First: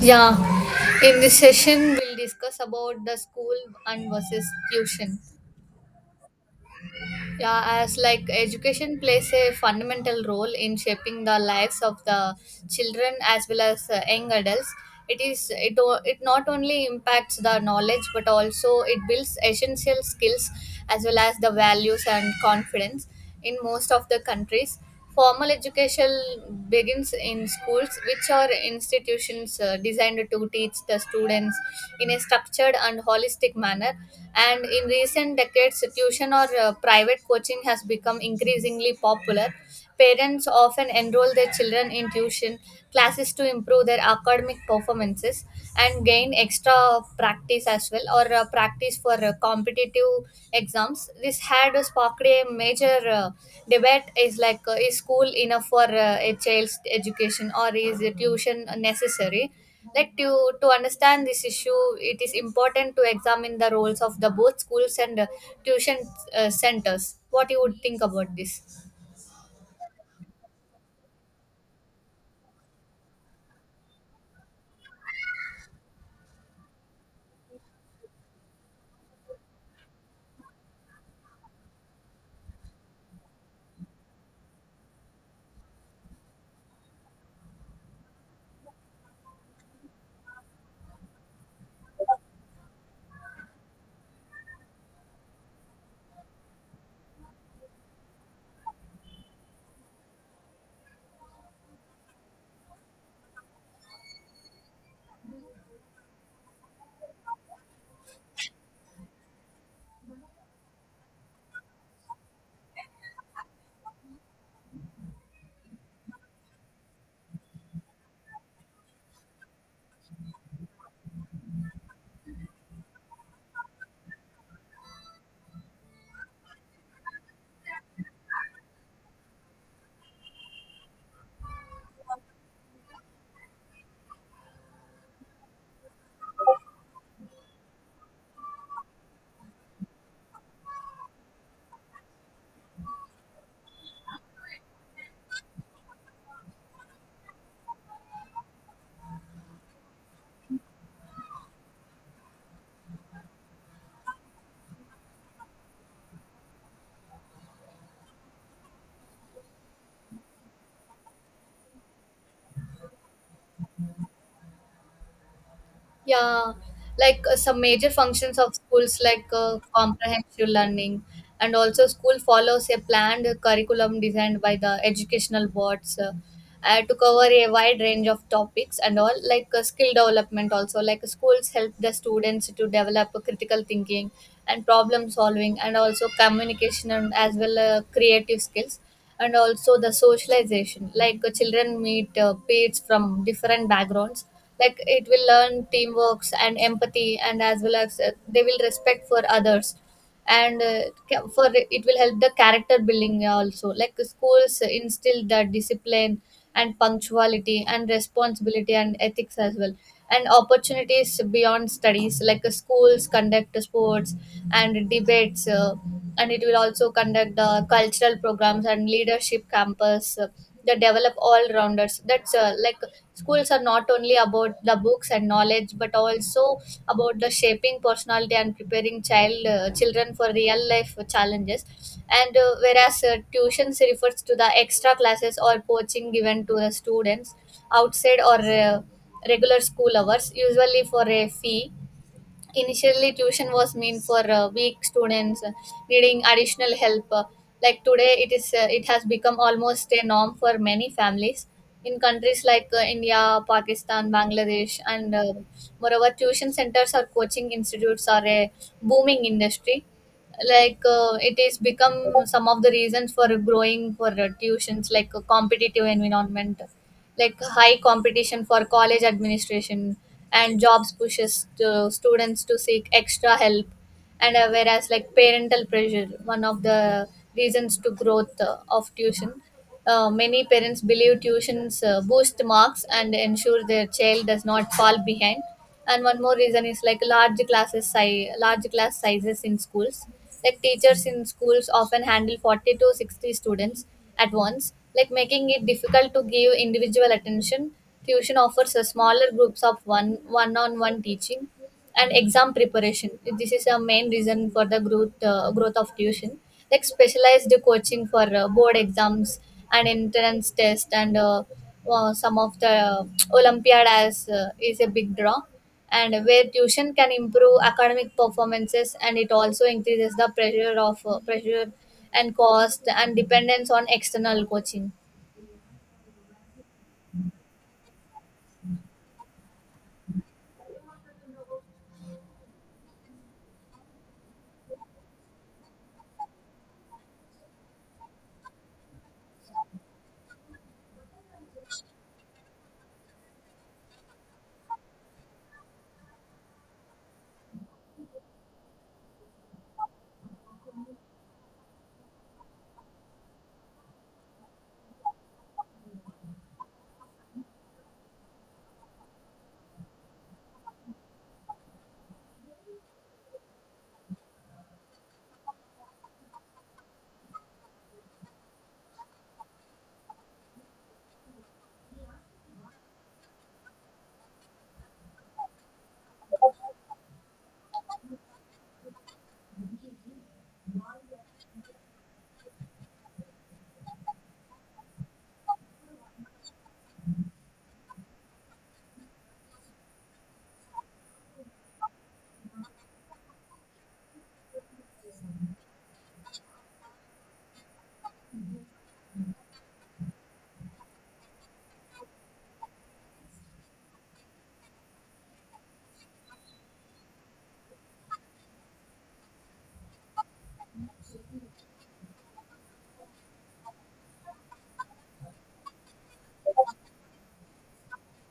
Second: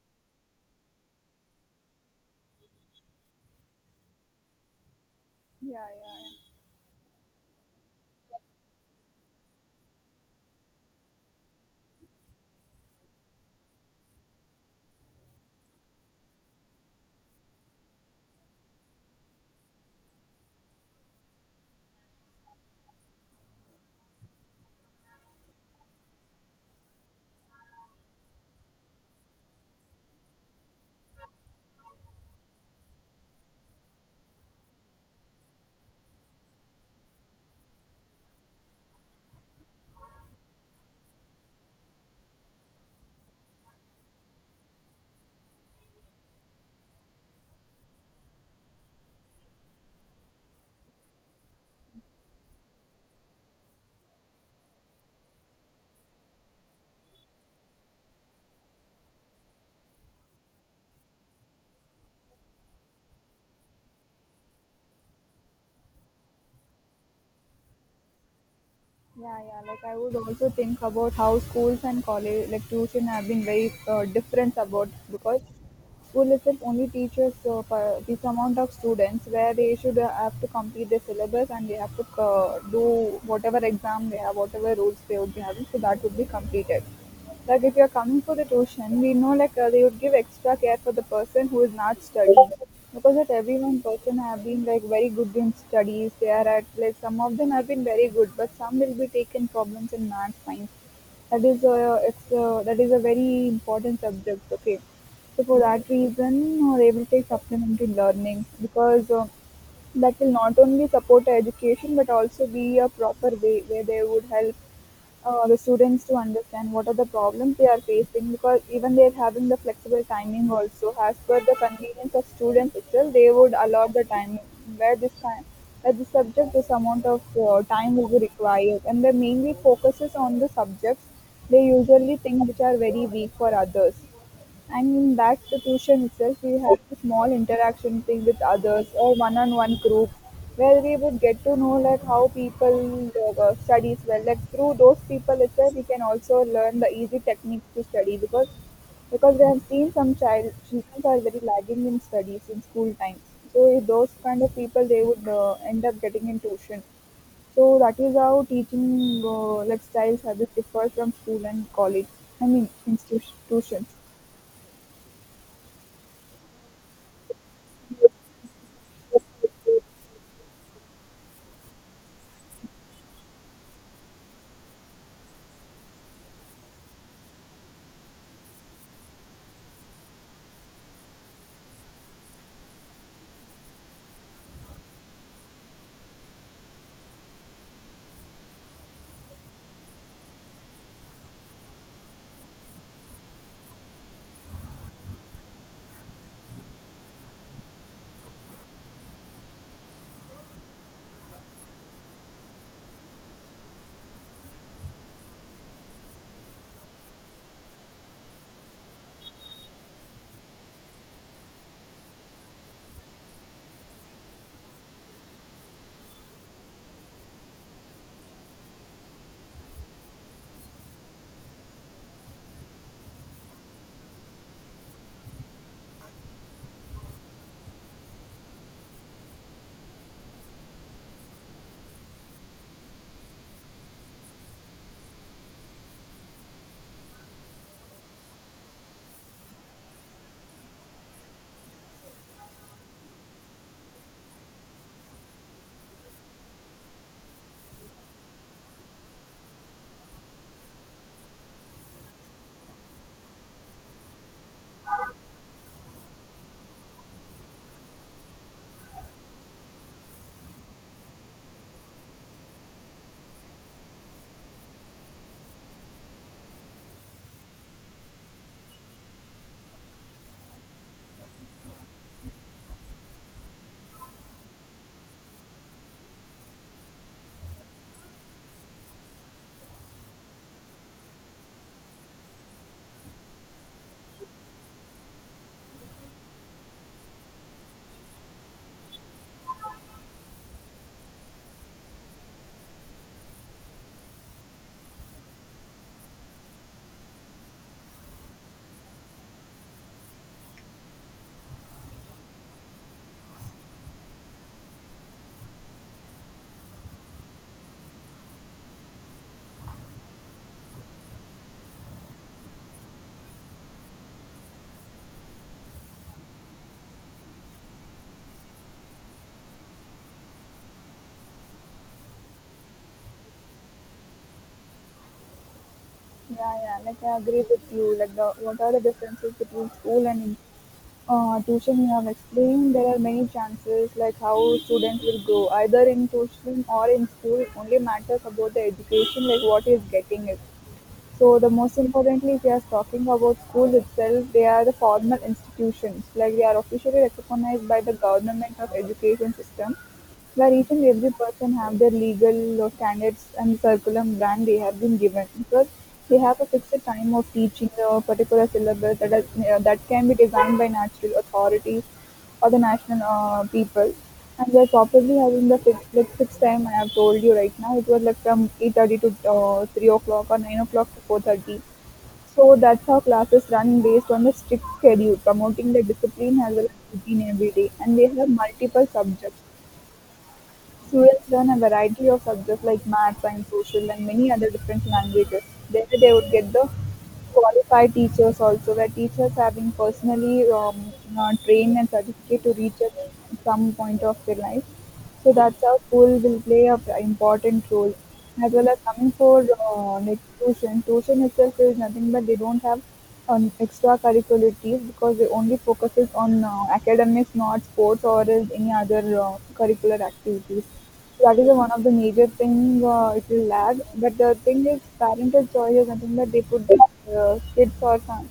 Yeah, in this session we'll discuss about the school and versus tuition. Yeah, yeah, Yeah, as like education plays a fundamental role in shaping the lives of the children as well as young adults. It is it o- it not only impacts the knowledge but also it builds essential skills as well as the values and confidence in most of the countries. Formal education begins in schools, which are institutions designed to teach the students in a structured and holistic manner. And in recent decades, tuition or private coaching has become increasingly popular. Parents often enroll their children in tuition classes to improve their academic performances and gain extra practice as well or practice for competitive exams. This had sparked a major debate is like, is school enough for a child's education, or is a tuition necessary? Like to understand this issue, it is important to examine the roles of the both schools and tuition centers. What you would think about this? yeah. Like I would also think about how schools and college, like tuition, have been very different about because school itself only teaches for this amount of students where they should have to complete their syllabus and they have to do whatever exam they have, whatever rules they would be having, so that would be completed. Like if you're coming for the tuition, we know like they would give extra care for the person who is not studying because not every one person have been like very good in studies. They are at like some of them have been very good, but some will be taken problems in math science. That is a very important subject. Okay, so for that reason, they will take supplementary learning because that will not only support education but also be a proper way where they would help the students to understand what are the problems they are facing, because even they're having the flexible timing also as per the convenience of students itself, they would allow the time where this time where the subject this amount of time will be required, and they mainly focuses on the subjects they usually think which are very weak for others. And in that situation itself, we had the small interaction thing with others or one-on-one group, where we would get to know like how people studies well. Like through those people itself, we can also learn the easy techniques to study because we have seen some children are very lagging in studies in school time. So if those kind of people, they would end up getting in tuition. So that is how teaching like styles have differ from school and college. I mean institutions. Yeah, like some major functions of schools, like Yeah, comprehensive learning, and also school follows a planned curriculum designed by the educational boards, to cover a wide range of topics and all, like skill development. Also, like schools help the students to develop a critical thinking and problem solving, and also communication and as well creative skills. And also the socialization, like children meet peers from different backgrounds, like it will learn teamworks and empathy and as well as they will respect for others and for it will help the character building also, like schools instill the discipline and punctuality and responsibility and ethics as well, and opportunities beyond studies like schools conduct sports and debates, and it will also conduct the cultural programs and leadership campus. They develop all rounders. That's like schools are not only about the books and knowledge but also about the shaping personality and preparing child children for real life challenges. And whereas tuitions refers to the extra classes or coaching given to the students outside or regular school hours, usually for a fee. Initially, tuition was meant for weak students needing additional help. Like today, it has become almost a norm for many families in countries like India, Pakistan, Bangladesh, and moreover, tuition centers or coaching institutes are a booming industry. Like it is become some of the reasons for growing for tuitions, like a competitive environment, like high competition for college administration and jobs pushes to students to seek extra help. And whereas like parental pressure, one of the reasons to growth of tuition, many parents believe tuitions boost marks and ensure their child does not fall behind. And one more reason is like large class sizes in schools, like teachers in schools often handle 40 to 60 students at once, like making it difficult to give individual attention. Tuition offers a smaller groups of one on one teaching and exam preparation. This is a main reason for the growth growth of tuition, like specialized coaching for board exams and entrance test, and some of the olympiad as is a big draw. And where tuition can improve academic performances, and it also increases the pressure of pressure and cost and dependence on external coaching. yeah. Like I agree with you. Like the what are the differences between school and tuition? You have explained there are many chances, like how students will grow either in tuition or in school. It only matters about the education, like what is getting it. So the most importantly, if you are talking about school itself, they are the formal institutions. Like they are officially recognized by the government of education system. Where each and every person have their legal or standards and curriculum plan they have been given, because they have a fixed time of teaching the particular syllabus that is, that can be designed by natural authorities or the national people. And they're probably having the fixed, like fixed time I have told you right now. It was like from 8:30 to 3 o'clock or 9 o'clock to 4:30. So that's how classes run based on the strict schedule, promoting the discipline as well as routine every day. And they have multiple subjects. Students learn a variety of subjects like math, science, social, and many other different languages. There they would get the qualified teachers also, where teachers have been personally trained and certificate to reach at some point of their life. So that's how school will play a important role. As well as coming for like tuition, tuition itself is nothing but they don't have extra curricularities, because they only focuses on academics, not sports or is any other curricular activities. So that is the one of the major thing, it will lag. But the thing is, parental choice is nothing but they put their kids or some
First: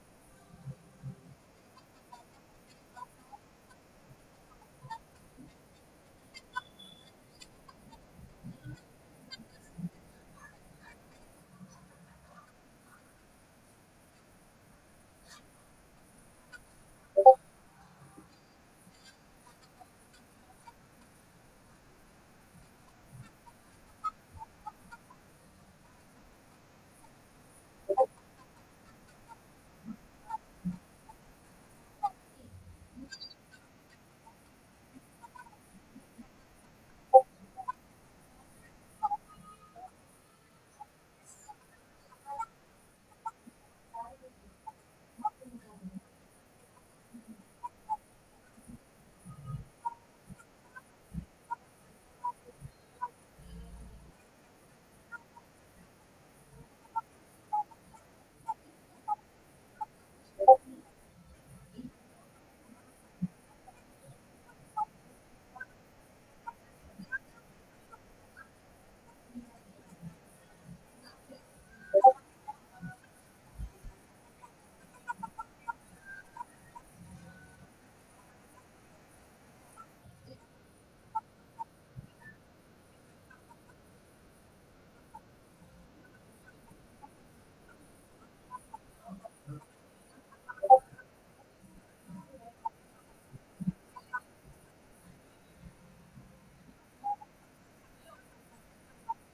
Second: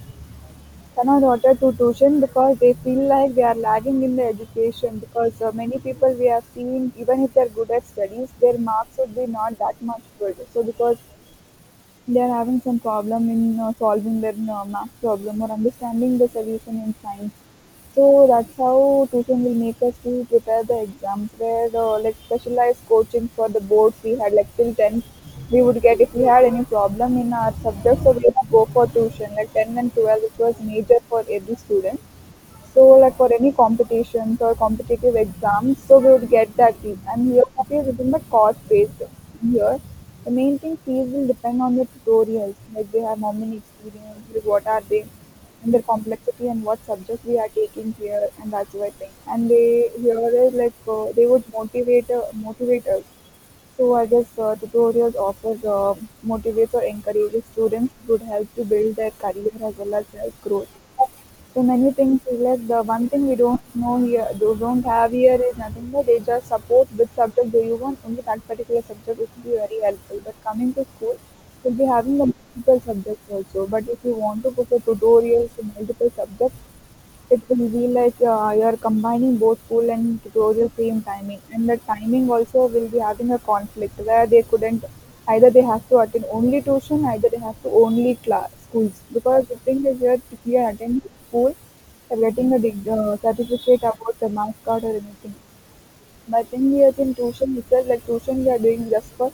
send our daughter to tuition because they feel like they are lagging in the education, because many people we have seen, even if they're good at studies, their marks would be not that much good, so because they're having some problem in solving their math problem or understanding the solution in science. So that's how tuition will make us to prepare the exams. Where like specialized coaching for the boards, we had like till tenth, we would get if we had any problem in our subject, so we would go for tuition. Like 10 and 12, it was major for every student. So like for any competitions or competitive exams, so we would get that fees. And here copy is within the cost based here. The main thing fees will depend on the tutorials, like they have how many experience, like what are they, and their complexity and what subject we are taking here, and that sort of thing. And they here is like they would motivate us. So I guess tutorials offers motivates or encourages students would help to build their career as well as their growth. So many things is like the one thing we don't know here, do don't have here is nothing but they just support which subject do you want, only that particular subject it will be very helpful. But coming to school, we'll be having the multiple subjects also. But if you want to go for tutorials in multiple subjects, it will be like you're combining both cool and tutorial same timing, and the timing also will be having a conflict where they couldn't either they have to attend only tuition either they have to only class schools, because the thing is that if you are attending school, you're getting a certificate about the marks card or anything, but in the I think tuition itself, like tuition, we are doing just for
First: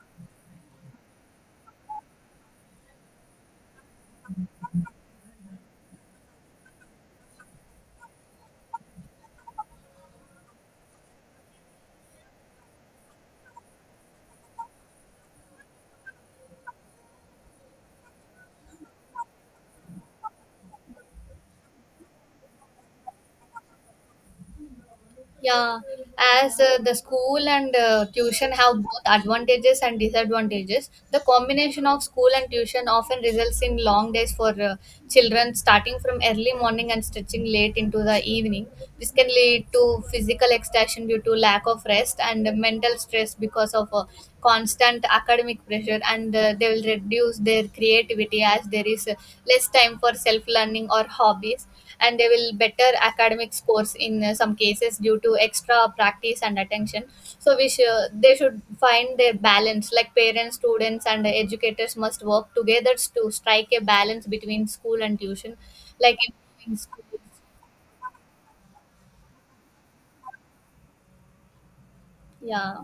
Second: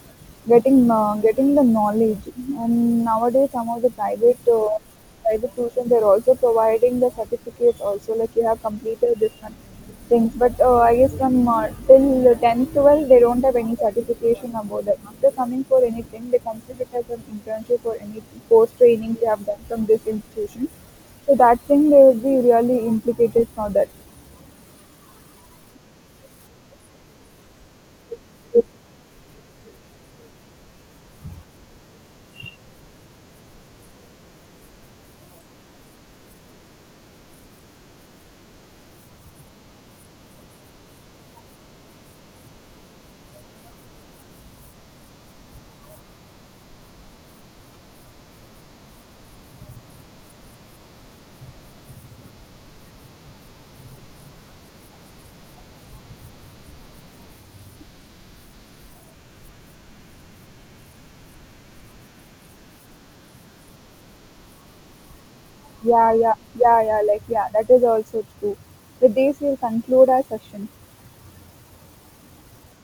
getting the knowledge. And nowadays, some of the private private tuition, they're also providing the certificates also, like you have completed this kind of things. But I guess from till 10th, 12th, they don't have any certification about that. After coming for anything, they consider it as an internship or any course training they have done from this institution. So that thing, they will be really implicated for that. Yeah, as the school and tuition have both advantages and disadvantages, the combination of school and tuition often results in long days for children, starting from early morning and stretching late into the evening. This can lead to physical exhaustion due to lack of rest and mental stress because of constant academic pressure, and they will reduce their creativity as there is less time for self learning or hobbies, and they will better academic scores in some cases due to extra practice and attention. So we should they should find their balance, like parents, students and educators must work together to strike a balance between school and tuition, Yeah, like yeah, improving yeah, yeah, schools. like, yeah, that is also true. With this, we'll conclude our session. Yeah.